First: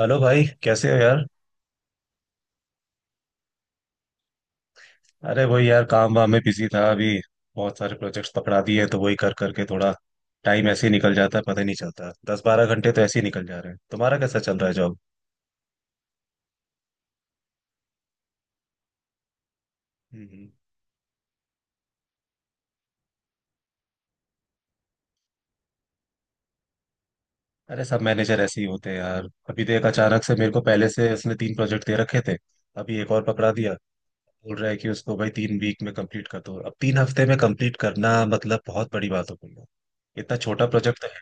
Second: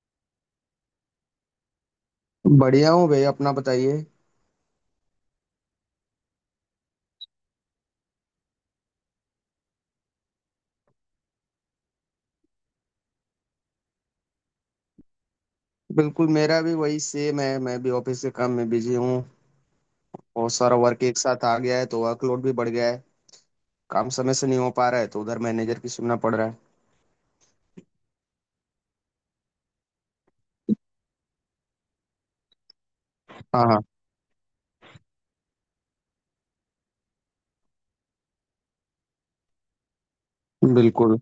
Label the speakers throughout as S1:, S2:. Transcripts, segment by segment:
S1: Hello भाई, कैसे हो यार।
S2: बढ़िया हूँ भैया अपना बताइए।
S1: अरे वही यार, काम वाम में बिजी था अभी। बहुत सारे प्रोजेक्ट्स पकड़ा दिए हैं तो वही कर करके थोड़ा टाइम ऐसे ही निकल जाता है, पता ही नहीं चलता। 10-12 घंटे तो ऐसे ही निकल जा रहे हैं। तुम्हारा कैसा चल रहा है जॉब?
S2: बिल्कुल मेरा भी वही सेम है। मैं भी ऑफिस के काम में बिजी हूँ।
S1: हम्म।
S2: बहुत सारा वर्क एक साथ आ गया है तो वर्कलोड भी बढ़ गया है। काम समय से नहीं हो पा रहा है तो उधर मैनेजर की सुनना पड़ रहा है।
S1: अरे सब मैनेजर ऐसे ही होते हैं यार। अभी देख, अचानक से मेरे को पहले से उसने तीन प्रोजेक्ट दे रखे थे, अभी एक और पकड़ा
S2: हाँ
S1: दिया।
S2: हाँ।
S1: बोल रहा है कि उसको भाई 3 वीक में कंप्लीट कर दो। अब 3 हफ्ते में कंप्लीट करना मतलब बहुत बड़ी बात हो गई है। इतना छोटा प्रोजेक्ट तो
S2: बिल्कुल।
S1: है।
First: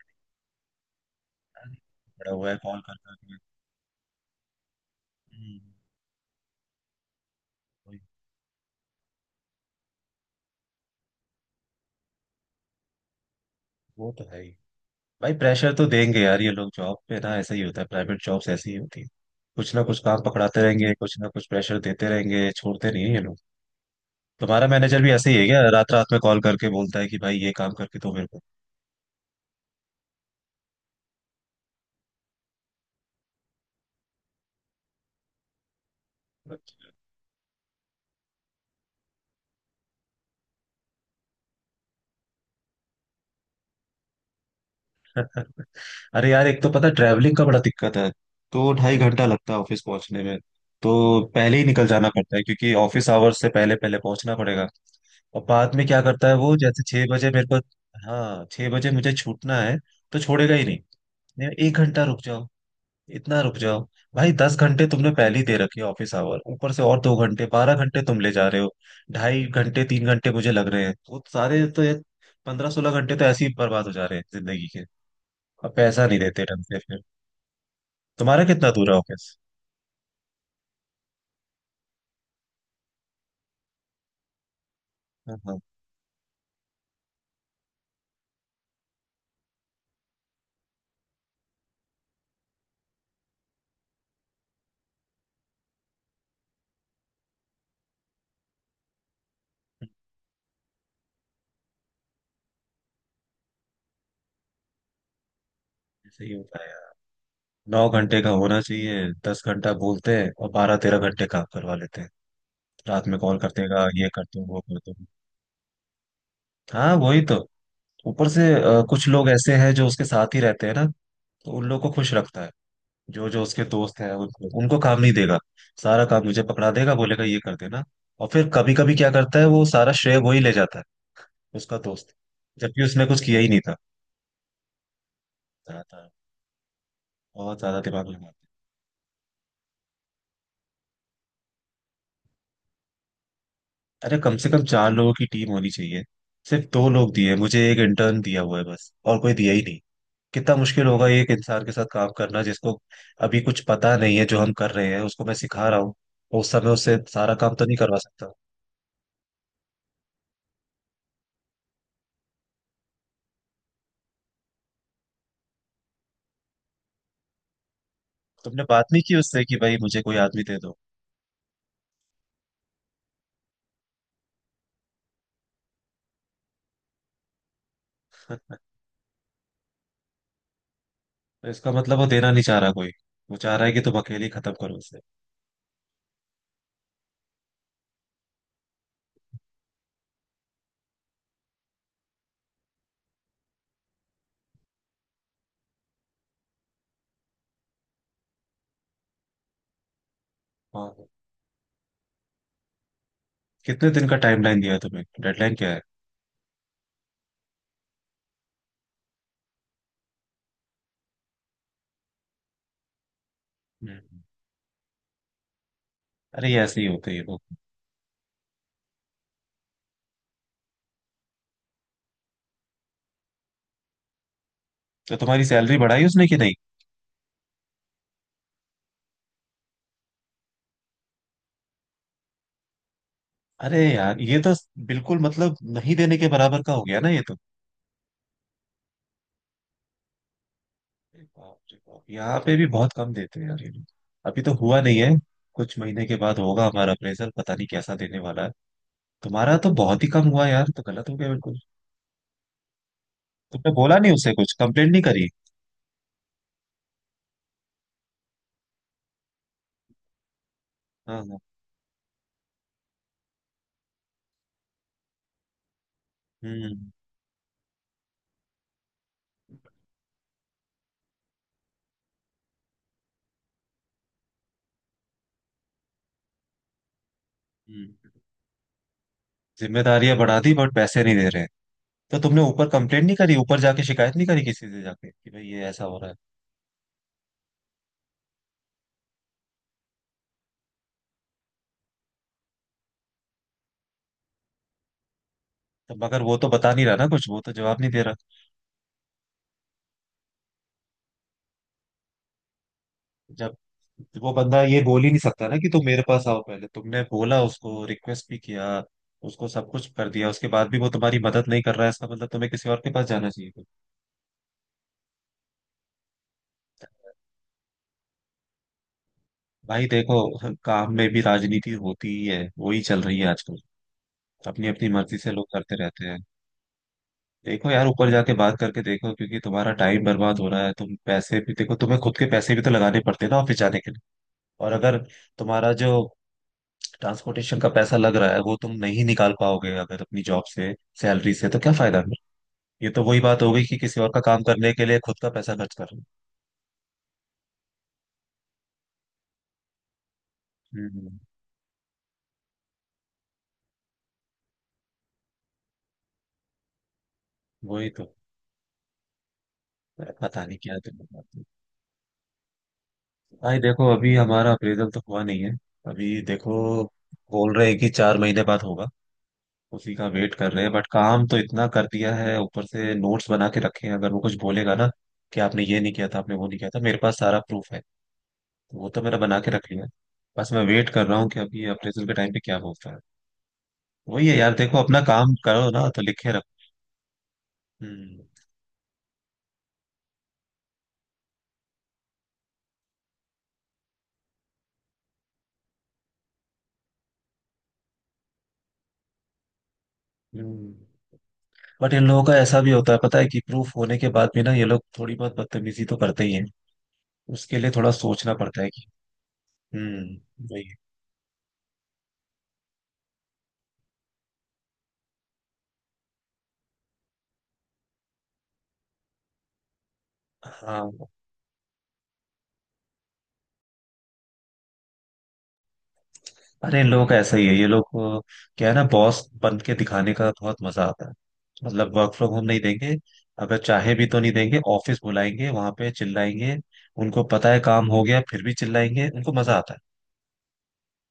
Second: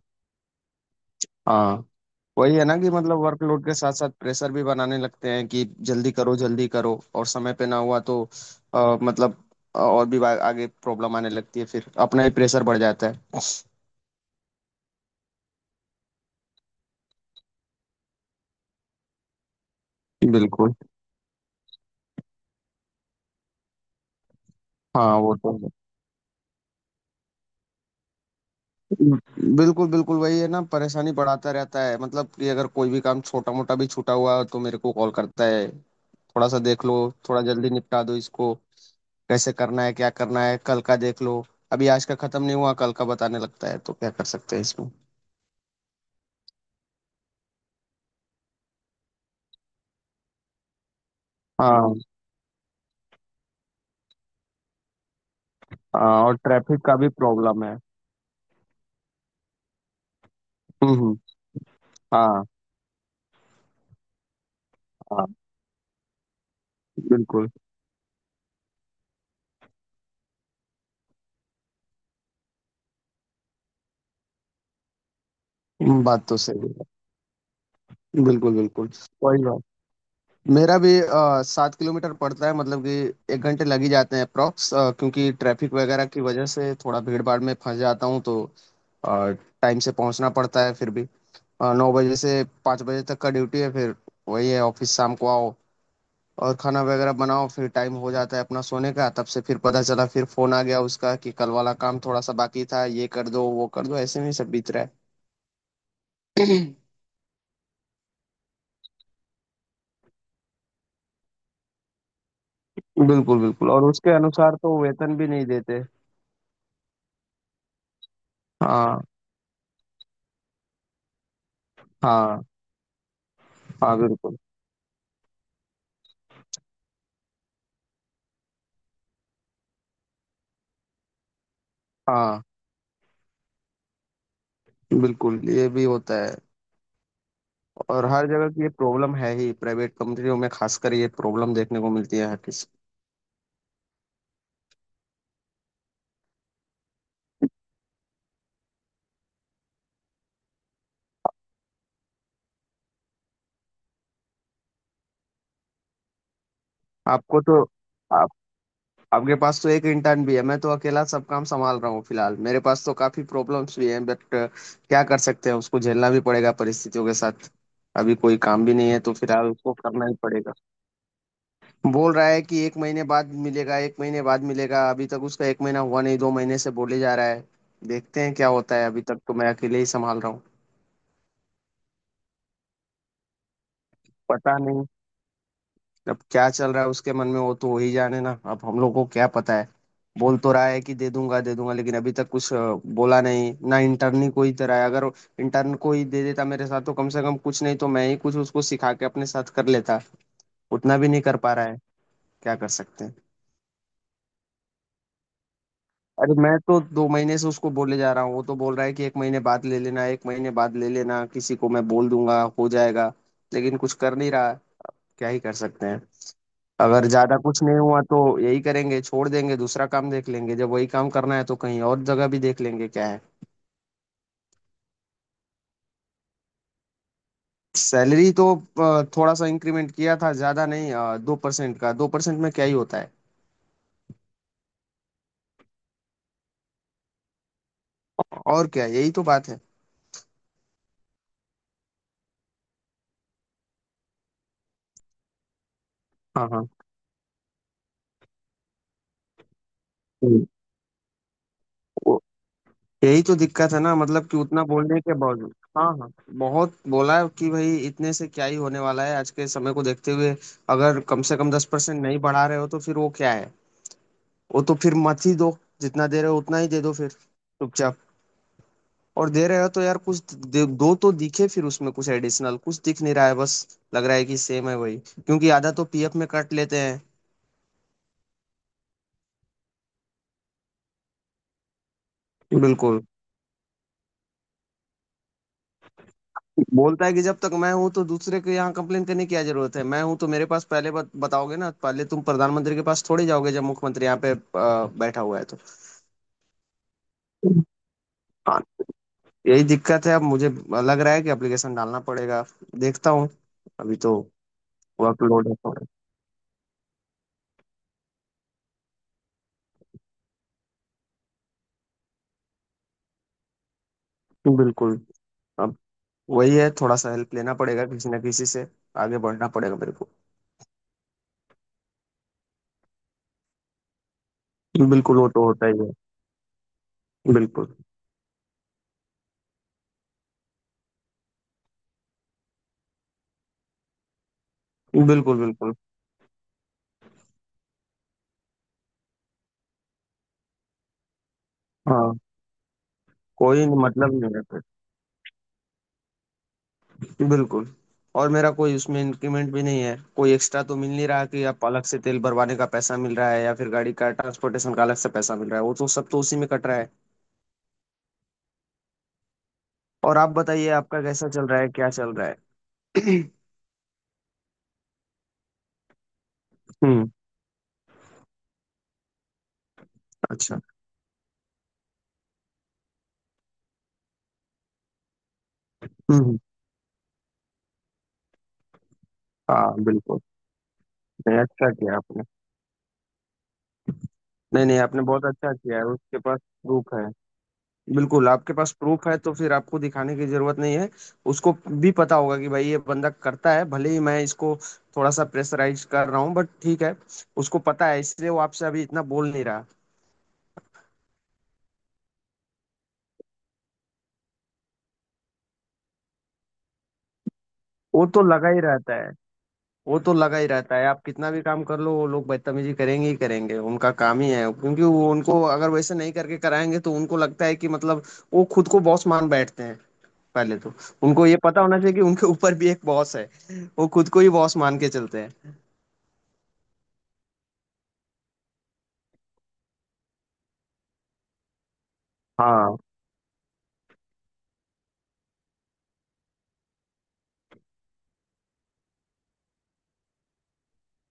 S2: हाँ।
S1: बड़ा हुआ है
S2: वही है ना
S1: कॉल
S2: कि
S1: कर
S2: मतलब
S1: करके।
S2: वर्कलोड के साथ साथ प्रेशर भी बनाने लगते हैं
S1: हम्म।
S2: कि जल्दी करो जल्दी करो, और समय पे ना हुआ
S1: वही-
S2: तो मतलब और भी आगे प्रॉब्लम आने लगती है, फिर अपना ही प्रेशर बढ़ जाता है।
S1: वो तो है ही। भाई प्रेशर तो देंगे यार ये लोग। जॉब पे ना ऐसा ही होता है, प्राइवेट जॉब्स ऐसी ही होती है। कुछ ना कुछ काम पकड़ाते
S2: बिल्कुल।
S1: रहेंगे, कुछ ना कुछ प्रेशर देते रहेंगे, छोड़ते नहीं है ये लोग। तुम्हारा मैनेजर भी
S2: हाँ
S1: ऐसे
S2: वो
S1: ही है
S2: तो
S1: क्या?
S2: है।
S1: रात रात में कॉल करके बोलता है कि भाई ये काम करके दो मेरे को।
S2: बिल्कुल बिल्कुल वही है ना, परेशानी बढ़ाता रहता है। मतलब कि अगर कोई भी काम छोटा मोटा भी छूटा हुआ तो मेरे को कॉल करता है। थोड़ा सा देख लो, थोड़ा जल्दी निपटा दो इसको, कैसे करना है, क्या करना है, कल का देख लो। अभी आज का खत्म नहीं हुआ, कल का बताने लगता है। तो क्या कर सकते हैं इसमें।
S1: अरे यार, एक तो पता ट्रैवलिंग का बड़ा दिक्कत है। दो ढाई घंटा लगता है ऑफिस पहुंचने में। तो पहले ही निकल
S2: हाँ
S1: जाना पड़ता है क्योंकि ऑफिस आवर्स से पहले पहले पहुंचना पड़ेगा। और बाद में क्या
S2: हाँ,
S1: करता है
S2: और
S1: वो,
S2: ट्रैफिक
S1: जैसे
S2: का
S1: छह
S2: भी
S1: बजे मेरे को।
S2: प्रॉब्लम है।
S1: हाँ, 6 बजे मुझे छूटना है तो छोड़ेगा ही नहीं।
S2: हम्म हम्म,
S1: नहीं, 1 घंटा रुक
S2: हाँ
S1: जाओ, इतना रुक जाओ। भाई, दस घंटे तुमने
S2: हाँ
S1: पहले ही दे रखे ऑफिस आवर, ऊपर से और 2 घंटे,
S2: बिल्कुल।
S1: 12 घंटे तुम ले जा रहे हो। ढाई घंटे तीन घंटे मुझे लग रहे हैं वो सारे, तो ये 15-16 घंटे तो ऐसे ही बर्बाद हो जा रहे हैं जिंदगी के। अब पैसा नहीं
S2: बात तो
S1: देते ढंग
S2: सही
S1: से
S2: है।
S1: फिर। तुम्हारा
S2: बिल्कुल
S1: कितना
S2: बिल्कुल।
S1: दूर है ऑफिस?
S2: वही बात। मेरा भी 7 किलोमीटर पड़ता है, मतलब कि 1 घंटे लग ही जाते हैं अप्रॉक्स, क्योंकि
S1: हाँ हाँ।
S2: ट्रैफिक वगैरह की वजह से थोड़ा भीड़ भाड़ में फंस जाता हूँ, तो टाइम से पहुंचना पड़ता है फिर भी। 9 बजे से 5 बजे तक का ड्यूटी है। फिर वही है, ऑफिस शाम को आओ और खाना वगैरह बनाओ, फिर टाइम हो जाता है अपना सोने का। तब से फिर पता चला फिर फोन आ गया उसका कि कल वाला काम थोड़ा सा बाकी था, ये कर दो वो कर दो। ऐसे में ही सब बीत रहा है।
S1: ऐसे ही होता है यार। 9 घंटे का होना चाहिए, 10 घंटा बोलते हैं और 12-13 घंटे काम करवा लेते हैं। रात में कॉल
S2: बिल्कुल
S1: करते हैं,
S2: बिल्कुल, और
S1: कहा, ये
S2: उसके
S1: कर दो
S2: अनुसार
S1: वो
S2: तो
S1: कर दो।
S2: वेतन भी नहीं देते।
S1: हाँ वही तो। ऊपर से
S2: हाँ
S1: कुछ लोग ऐसे हैं जो उसके साथ ही रहते हैं ना, तो उन लोग को खुश रखता
S2: हाँ।
S1: है। जो जो उसके
S2: हाँ
S1: दोस्त हैं
S2: बिल्कुल।
S1: उनको उनको काम नहीं देगा। सारा काम मुझे पकड़ा देगा, बोलेगा ये कर देना। और फिर कभी कभी क्या करता है, वो सारा श्रेय वो ही ले जाता है, उसका दोस्त,
S2: हाँ
S1: जबकि उसने कुछ किया ही नहीं था।
S2: बिल्कुल ये भी
S1: ज्यादा
S2: होता है।
S1: बहुत ज्यादा
S2: और
S1: दिमाग लगाते
S2: हर
S1: हैं।
S2: जगह की ये प्रॉब्लम है ही, प्राइवेट कंपनियों में खासकर ये प्रॉब्लम देखने को मिलती है हर किसी।
S1: अरे कम से कम चार लोगों की टीम होनी चाहिए। सिर्फ दो लोग दिए मुझे, एक इंटर्न दिया हुआ है बस, और कोई दिया ही नहीं। कितना मुश्किल होगा एक इंसान के साथ काम करना जिसको अभी कुछ पता नहीं है। जो हम कर रहे हैं उसको मैं सिखा रहा हूँ, और उस समय उससे सारा
S2: आपको
S1: काम
S2: तो,
S1: तो नहीं करवा
S2: आप,
S1: सकता।
S2: आपके पास तो एक इंटर्न भी है, मैं तो अकेला सब काम संभाल रहा हूँ फिलहाल। मेरे पास तो काफी प्रॉब्लम्स भी हैं, बट क्या कर सकते हैं, उसको झेलना भी पड़ेगा परिस्थितियों के साथ। अभी कोई
S1: तुमने
S2: काम भी
S1: बात
S2: नहीं है
S1: नहीं
S2: तो
S1: की उससे
S2: फिलहाल
S1: कि
S2: उसको
S1: भाई मुझे
S2: करना ही
S1: कोई आदमी
S2: पड़ेगा।
S1: दे दो?
S2: बोल रहा है कि 1 महीने बाद मिलेगा, 1 महीने बाद मिलेगा। अभी तक उसका 1 महीना हुआ नहीं, 2 महीने से बोले जा रहा है। देखते हैं क्या होता है, अभी तक तो मैं अकेले ही संभाल रहा हूँ।
S1: तो इसका मतलब वो देना नहीं चाह रहा कोई, वो चाह रहा है कि तुम अकेले ही खत्म
S2: पता
S1: करो
S2: नहीं।
S1: उसे।
S2: अब क्या चल रहा है उसके मन में, वो तो वही जाने ना, अब हम लोग को क्या पता है। बोल तो रहा है कि दे दूंगा दे दूंगा, लेकिन अभी तक कुछ बोला नहीं ना। इंटर्न ही कोई तरह है, अगर इंटर्न को ही दे देता मेरे साथ तो कम से कम, कुछ नहीं तो मैं ही कुछ उसको सिखा के अपने साथ कर लेता। उतना
S1: हाँ,
S2: भी नहीं कर पा रहा है। क्या कर सकते हैं।
S1: कितने दिन का टाइमलाइन दिया है तुम्हें, डेडलाइन क्या है?
S2: अरे मैं तो 2 महीने से उसको बोले जा रहा हूँ, वो तो बोल रहा है कि एक महीने बाद ले लेना, 1 महीने बाद ले लेना, किसी को मैं बोल दूंगा हो जाएगा। लेकिन कुछ कर
S1: हम्म।
S2: नहीं रहा। क्या ही कर सकते हैं।
S1: अरे ये ऐसे ही
S2: अगर
S1: होते हैं
S2: ज्यादा
S1: वो।
S2: कुछ नहीं हुआ तो यही करेंगे, छोड़ देंगे दूसरा काम देख लेंगे। जब वही काम करना है तो कहीं और जगह भी देख लेंगे, क्या है।
S1: तो तुम्हारी सैलरी बढ़ाई उसने कि नहीं?
S2: सैलरी तो थोड़ा सा इंक्रीमेंट किया था, ज्यादा नहीं। 2% का, 2% में क्या ही होता है।
S1: अरे यार ये तो बिल्कुल मतलब नहीं देने के बराबर का हो गया ना ये तो।
S2: और क्या, यही तो बात है।
S1: अरे बाप रे बाप, यहाँ पे भी बहुत कम देते हैं यार ये लोग। अभी तो हुआ नहीं है, कुछ महीने के बाद
S2: हाँ
S1: होगा
S2: हाँ।
S1: हमारा अप्रेजल, पता नहीं कैसा देने वाला है। तुम्हारा तो बहुत ही कम
S2: हम्म।
S1: हुआ यार, तो गलत हो गया बिल्कुल।
S2: वो- यही तो
S1: तुमने
S2: दिक्कत है ना,
S1: बोला नहीं
S2: मतलब
S1: उसे,
S2: कि
S1: कुछ
S2: उतना
S1: कंप्लेंट
S2: बोलने
S1: नहीं
S2: के
S1: करी?
S2: बावजूद, हाँ हाँ। बहुत बोला कि भाई इतने से क्या ही होने वाला है, आज के समय को देखते हुए। अगर
S1: हाँ
S2: कम से
S1: हाँ,
S2: कम 10% नहीं बढ़ा रहे हो तो फिर वो क्या है। वो तो फिर मत ही दो, जितना दे रहे हो उतना ही दे
S1: हम्म
S2: दो फिर चुपचाप। और दे रहे हो तो यार कुछ दो तो दिखे। फिर उसमें कुछ एडिशनल कुछ दिख नहीं रहा है, बस लग रहा है कि सेम है वही, क्योंकि आधा तो पीएफ में कट लेते हैं।
S1: हम्म। जिम्मेदारियां बढ़ा दी बट पैसे नहीं दे रहे। तो तुमने ऊपर
S2: बिल्कुल।
S1: कंप्लेंट नहीं करी, ऊपर जाके शिकायत नहीं करी किसी से जाके कि भाई ये ऐसा हो रहा है?
S2: बोलता है कि जब तक मैं हूं तो दूसरे के यहाँ कंप्लेन करने की क्या जरूरत है, मैं हूं तो मेरे पास पहले बताओगे ना। पहले तुम प्रधानमंत्री के पास थोड़ी जाओगे, जब मुख्यमंत्री यहाँ पे बैठा हुआ है तो।
S1: तो मगर वो तो बता नहीं रहा ना कुछ, वो तो जवाब नहीं दे रहा।
S2: हाँ। यही दिक्कत है, अब मुझे लग रहा है कि एप्लीकेशन डालना पड़ेगा। देखता हूँ,
S1: जब
S2: अभी तो
S1: वो बंदा ये बोल ही नहीं
S2: वर्कलोड
S1: सकता
S2: है
S1: ना कि तुम
S2: थोड़ा।
S1: मेरे पास आओ पहले, तुमने बोला उसको, रिक्वेस्ट भी किया, उसको सब कुछ कर दिया, उसके बाद भी वो तुम्हारी मदद नहीं कर रहा है, इसका मतलब तुम्हें किसी और के पास जाना चाहिए था।
S2: बिल्कुल। अब वही है, थोड़ा सा हेल्प लेना पड़ेगा किसी ना किसी से, आगे बढ़ना पड़ेगा
S1: भाई
S2: मेरे को।
S1: देखो, काम में भी राजनीति होती ही है, वही चल रही है आजकल। अपनी अपनी
S2: बिल्कुल
S1: मर्जी
S2: वो
S1: से
S2: तो
S1: लोग
S2: होता
S1: करते
S2: ही है।
S1: रहते हैं। देखो
S2: बिल्कुल।
S1: यार, ऊपर जाके बात करके देखो, क्योंकि तुम्हारा टाइम बर्बाद हो रहा है। तुम पैसे भी देखो, तुम्हें खुद के पैसे भी तो लगाने पड़ते हैं ना ऑफिस जाने के लिए। और अगर
S2: बिल्कुल
S1: तुम्हारा
S2: बिल्कुल।
S1: जो ट्रांसपोर्टेशन का पैसा लग रहा है वो तुम नहीं निकाल पाओगे अगर अपनी जॉब से सैलरी से, तो क्या फायदा फिर?
S2: हाँ।
S1: ये तो वही बात हो गई
S2: कोई
S1: कि किसी और
S2: मतलब
S1: का
S2: नहीं है
S1: काम
S2: फिर।
S1: करने के लिए खुद का पैसा खर्च कर रहे हो।
S2: बिल्कुल। और मेरा कोई उसमें इंक्रीमेंट भी नहीं है, कोई एक्स्ट्रा तो
S1: हम्म
S2: मिल
S1: हम्म,
S2: नहीं
S1: हम्म।
S2: रहा कि आप अलग से तेल भरवाने का पैसा मिल रहा है या फिर गाड़ी का ट्रांसपोर्टेशन का अलग से पैसा मिल रहा है। वो तो सब तो उसी में कट रहा है।
S1: वही तो।
S2: और आप
S1: पता नहीं
S2: बताइए
S1: क्या
S2: आपका कैसा
S1: दिमाग।
S2: चल रहा है, क्या चल रहा है।
S1: भाई देखो, अभी हमारा अप्रेजल तो हुआ नहीं है। अभी देखो,
S2: हम्म।
S1: बोल रहे हैं कि 4 महीने बाद होगा। उसी का वेट कर
S2: अच्छा।
S1: रहे हैं, बट काम तो इतना कर दिया है, ऊपर से नोट्स बना के रखे हैं। अगर वो कुछ बोलेगा ना कि आपने ये नहीं किया था, आपने
S2: हम्म।
S1: वो नहीं किया था, मेरे पास सारा प्रूफ है। तो वो तो मैंने बना के रख लिया
S2: हाँ
S1: है।
S2: बिल्कुल।
S1: बस मैं वेट कर रहा हूँ
S2: नहीं
S1: कि अभी
S2: अच्छा किया
S1: अप्रेजल के
S2: आपने।
S1: टाइम पे क्या बोलता है। वही है यार,
S2: नहीं
S1: देखो
S2: नहीं,
S1: अपना
S2: आपने बहुत
S1: काम
S2: अच्छा
S1: करो
S2: किया है,
S1: ना तो
S2: उसके
S1: लिखे
S2: पास
S1: रखो।
S2: प्रूफ है।
S1: हम्म
S2: बिल्कुल आपके पास प्रूफ है तो फिर आपको दिखाने की जरूरत नहीं है। उसको भी पता होगा कि भाई ये बंदा करता है, भले ही मैं इसको थोड़ा सा प्रेशराइज कर रहा हूँ बट ठीक है। उसको पता है इसलिए वो आपसे अभी इतना बोल नहीं रहा।
S1: हम्म। बट इन लोगों का ऐसा भी होता है, पता है, कि प्रूफ होने के बाद भी ना ये लोग थोड़ी बहुत बदतमीजी तो करते ही हैं, उसके लिए थोड़ा
S2: वो तो
S1: सोचना
S2: लगा ही
S1: पड़ता है कि।
S2: रहता है। वो तो लगा ही
S1: वही है।
S2: रहता है, आप कितना भी काम कर लो वो लोग बदतमीजी करेंगे ही करेंगे, उनका काम ही है। क्योंकि वो उनको अगर वैसे नहीं करके कराएंगे तो उनको लगता है कि, मतलब वो खुद को बॉस मान बैठते हैं। पहले तो
S1: हाँ।
S2: उनको ये पता होना चाहिए कि उनके ऊपर भी एक बॉस है। वो खुद को ही बॉस मान के चलते हैं।
S1: अरे इन लोगों का ऐसा ही है, ये लोग को क्या है ना, बॉस बन के दिखाने का बहुत मजा आता है। मतलब वर्क फ्रॉम होम नहीं
S2: हाँ
S1: देंगे, अगर चाहे भी तो नहीं देंगे। ऑफिस बुलाएंगे, वहां पे चिल्लाएंगे। उनको पता है काम हो गया, फिर भी चिल्लाएंगे, उनको मजा आता है।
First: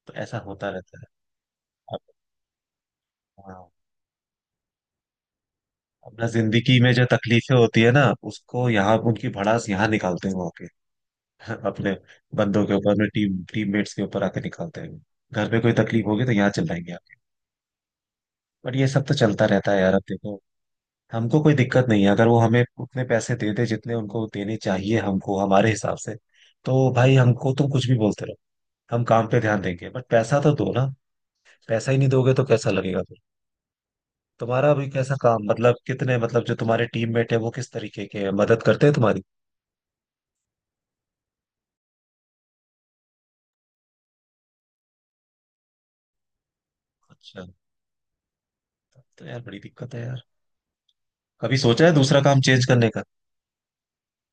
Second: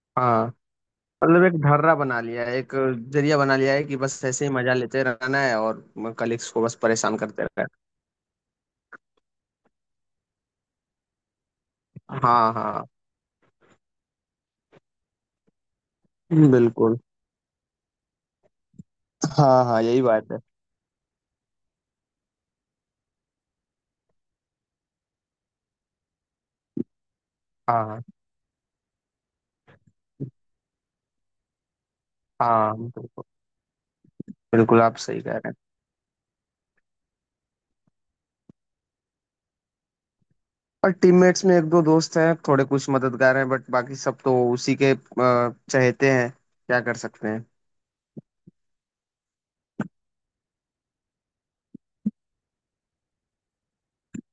S1: तो ऐसा
S2: हाँ।
S1: होता रहता है।
S2: मतलब एक ढर्रा
S1: अब
S2: बना लिया है, एक जरिया
S1: हाँ,
S2: बना लिया है कि बस ऐसे ही मजा लेते रहना है और
S1: अपना
S2: कलीग्स को बस
S1: जिंदगी में जो
S2: परेशान करते
S1: तकलीफें
S2: रहना
S1: होती है ना, उसको यहाँ उनकी भड़ास यहाँ निकालते हैं वहाँ के। अपने
S2: है। हाँ
S1: बंदों के
S2: हाँ
S1: ऊपर, अपने टीममेट्स के ऊपर आके निकालते हैं। घर पे कोई तकलीफ होगी तो यहाँ चिल्लाएंगे
S2: बिल्कुल।
S1: आके। बट ये सब तो चलता
S2: हाँ
S1: रहता है
S2: हाँ
S1: यार। अब
S2: यही बात
S1: देखो,
S2: है।
S1: हमको कोई दिक्कत नहीं है अगर वो हमें उतने पैसे दे दे जितने उनको देने चाहिए, हमको हमारे हिसाब से। तो भाई हमको तुम कुछ भी
S2: हाँ
S1: बोलते रहो, हम काम पे ध्यान देंगे, बट पैसा तो दो ना। पैसा ही नहीं दोगे तो कैसा
S2: हाँ।
S1: लगेगा फिर?
S2: बिल्कुल
S1: तुम्हारा
S2: बिल्कुल
S1: अभी
S2: आप
S1: कैसा
S2: सही कह रहे
S1: काम,
S2: हैं।
S1: मतलब कितने, मतलब जो तुम्हारे टीममेट है वो किस तरीके के हैं, मदद करते हैं तुम्हारी?
S2: और टीममेट्स में एक दो दोस्त हैं, थोड़े कुछ मददगार हैं, बट बाकी सब तो उसी के चहेते हैं। क्या कर सकते हैं।
S1: अच्छा, तब तो यार बड़ी दिक्कत है यार। कभी सोचा है दूसरा काम चेंज करने का?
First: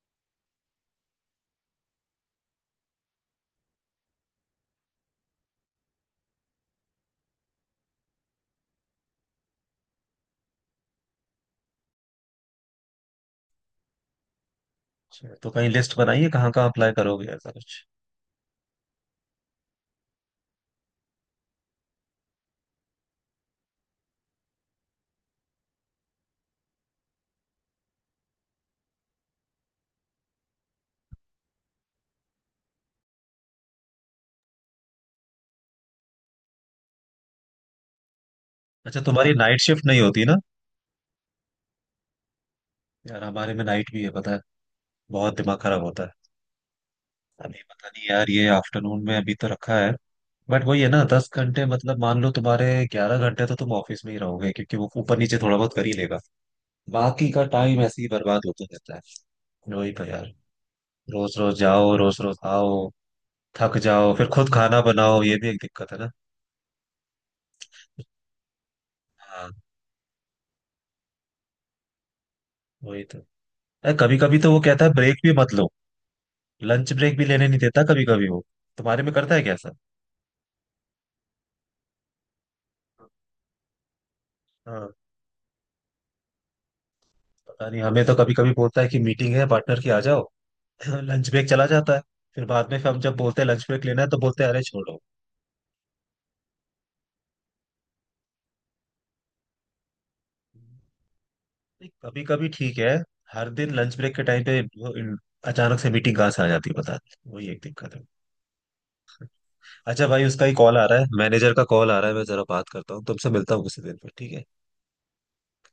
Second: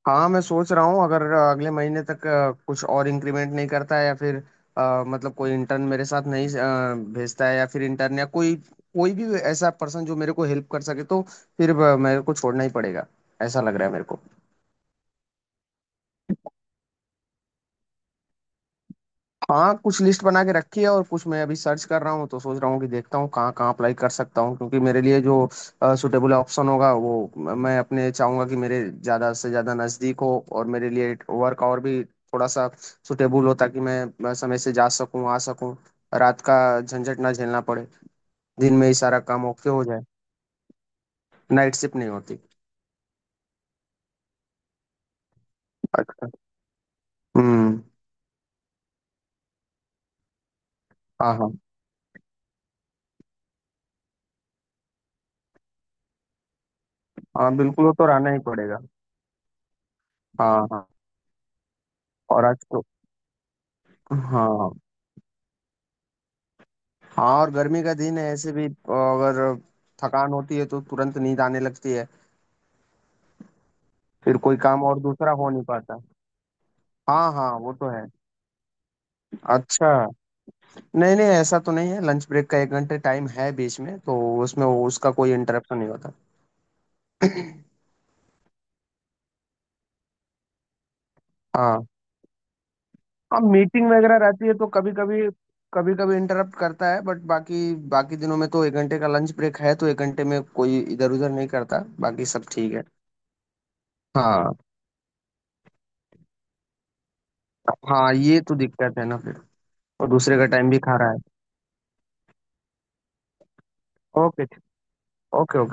S2: हाँ मैं सोच रहा हूँ, अगर अगले महीने तक कुछ और इंक्रीमेंट नहीं करता है या फिर मतलब कोई इंटर्न मेरे साथ नहीं भेजता है, या फिर इंटर्न या कोई, कोई भी ऐसा पर्सन जो मेरे को हेल्प कर सके, तो फिर मेरे को छोड़ना ही पड़ेगा, ऐसा लग रहा है मेरे को।
S1: अच्छा, तो कहीं लिस्ट बनाइए कहाँ कहाँ अप्लाई करोगे ऐसा कुछ?
S2: हाँ कुछ लिस्ट बना के रखी है और कुछ मैं अभी सर्च कर रहा हूँ, तो सोच रहा हूँ कि देखता हूँ कहाँ कहाँ अप्लाई कर सकता हूँ, क्योंकि मेरे लिए जो सुटेबल ऑप्शन होगा वो मैं अपने चाहूंगा कि मेरे ज़्यादा से ज़्यादा नज़दीक हो और मेरे लिए वर्क और भी थोड़ा सा सुटेबल हो, ताकि मैं समय से जा सकूँ आ सकूँ, रात का झंझट ना झेलना पड़े, दिन में ही
S1: अच्छा,
S2: सारा
S1: तुम्हारी
S2: काम
S1: नाइट
S2: ओके हो
S1: शिफ्ट नहीं
S2: जाए।
S1: होती ना?
S2: नाइट शिफ्ट नहीं होती।
S1: यार हमारे में नाइट भी है पता है, बहुत दिमाग खराब होता है।
S2: अच्छा।
S1: अभी
S2: हम्म।
S1: पता नहीं यार, ये आफ्टरनून में अभी तो रखा है। बट वही है ना, दस
S2: हाँ हाँ।
S1: घंटे मतलब मान लो तुम्हारे 11 घंटे तो तुम ऑफिस में ही रहोगे, क्योंकि वो ऊपर नीचे थोड़ा बहुत कर ही लेगा। बाकी का
S2: हाँ
S1: टाइम
S2: बिल्कुल वो
S1: ऐसे
S2: तो
S1: ही
S2: रहना ही
S1: बर्बाद होता
S2: पड़ेगा।
S1: रहता है। वही तो यार,
S2: हाँ हाँ।
S1: रोज रोज जाओ रोज रोज
S2: और आज तो,
S1: आओ, थक जाओ, फिर खुद
S2: हाँ
S1: खाना बनाओ, ये भी एक दिक्कत है ना।
S2: हाँ, और गर्मी का दिन है, ऐसे भी
S1: हाँ
S2: अगर थकान होती है तो तुरंत नींद आने लगती है,
S1: वही तो। अरे कभी
S2: फिर
S1: कभी तो
S2: कोई
S1: वो
S2: काम
S1: कहता है
S2: और
S1: ब्रेक
S2: दूसरा
S1: भी
S2: हो
S1: मत
S2: नहीं
S1: लो,
S2: पाता।
S1: लंच ब्रेक भी
S2: हाँ
S1: लेने
S2: हाँ
S1: नहीं
S2: वो
S1: देता
S2: तो
S1: कभी
S2: है।
S1: कभी वो। तुम्हारे में करता है क्या ऐसा?
S2: अच्छा। नहीं नहीं ऐसा तो नहीं है, लंच ब्रेक का 1 घंटे टाइम है बीच में, तो उसमें
S1: हाँ,
S2: उसका कोई इंटरप्शन नहीं होता।
S1: पता नहीं, हमें तो कभी कभी बोलता है कि मीटिंग है पार्टनर की आ जाओ, लंच ब्रेक चला
S2: हाँ
S1: जाता है। फिर बाद में हम जब
S2: हाँ,
S1: बोलते हैं लंच ब्रेक
S2: मीटिंग
S1: लेना है,
S2: वगैरह
S1: तो बोलते
S2: रहती
S1: हैं
S2: है
S1: अरे
S2: तो कभी
S1: छोड़ो।
S2: कभी, कभी कभी इंटरप्ट करता है, बट बाकी, बाकी दिनों में तो 1 घंटे का लंच ब्रेक है, तो एक घंटे में कोई इधर उधर नहीं करता।
S1: कभी
S2: बाकी सब
S1: कभी
S2: ठीक
S1: ठीक
S2: है।
S1: है, हर दिन लंच ब्रेक के टाइम
S2: हाँ
S1: पे वो अचानक से मीटिंग कहाँ से आ जाती है बता। वही एक दिक्कत है।
S2: हाँ ये तो दिक्कत है ना फिर।
S1: अच्छा
S2: और
S1: भाई,
S2: दूसरे
S1: उसका
S2: का
S1: ही
S2: टाइम
S1: कॉल
S2: भी
S1: आ
S2: खा
S1: रहा है,
S2: रहा है।
S1: मैनेजर का कॉल आ रहा है। मैं जरा बात करता हूँ, तुमसे मिलता हूँ उसी दिन पर, ठीक है।
S2: ओके। Okay okay.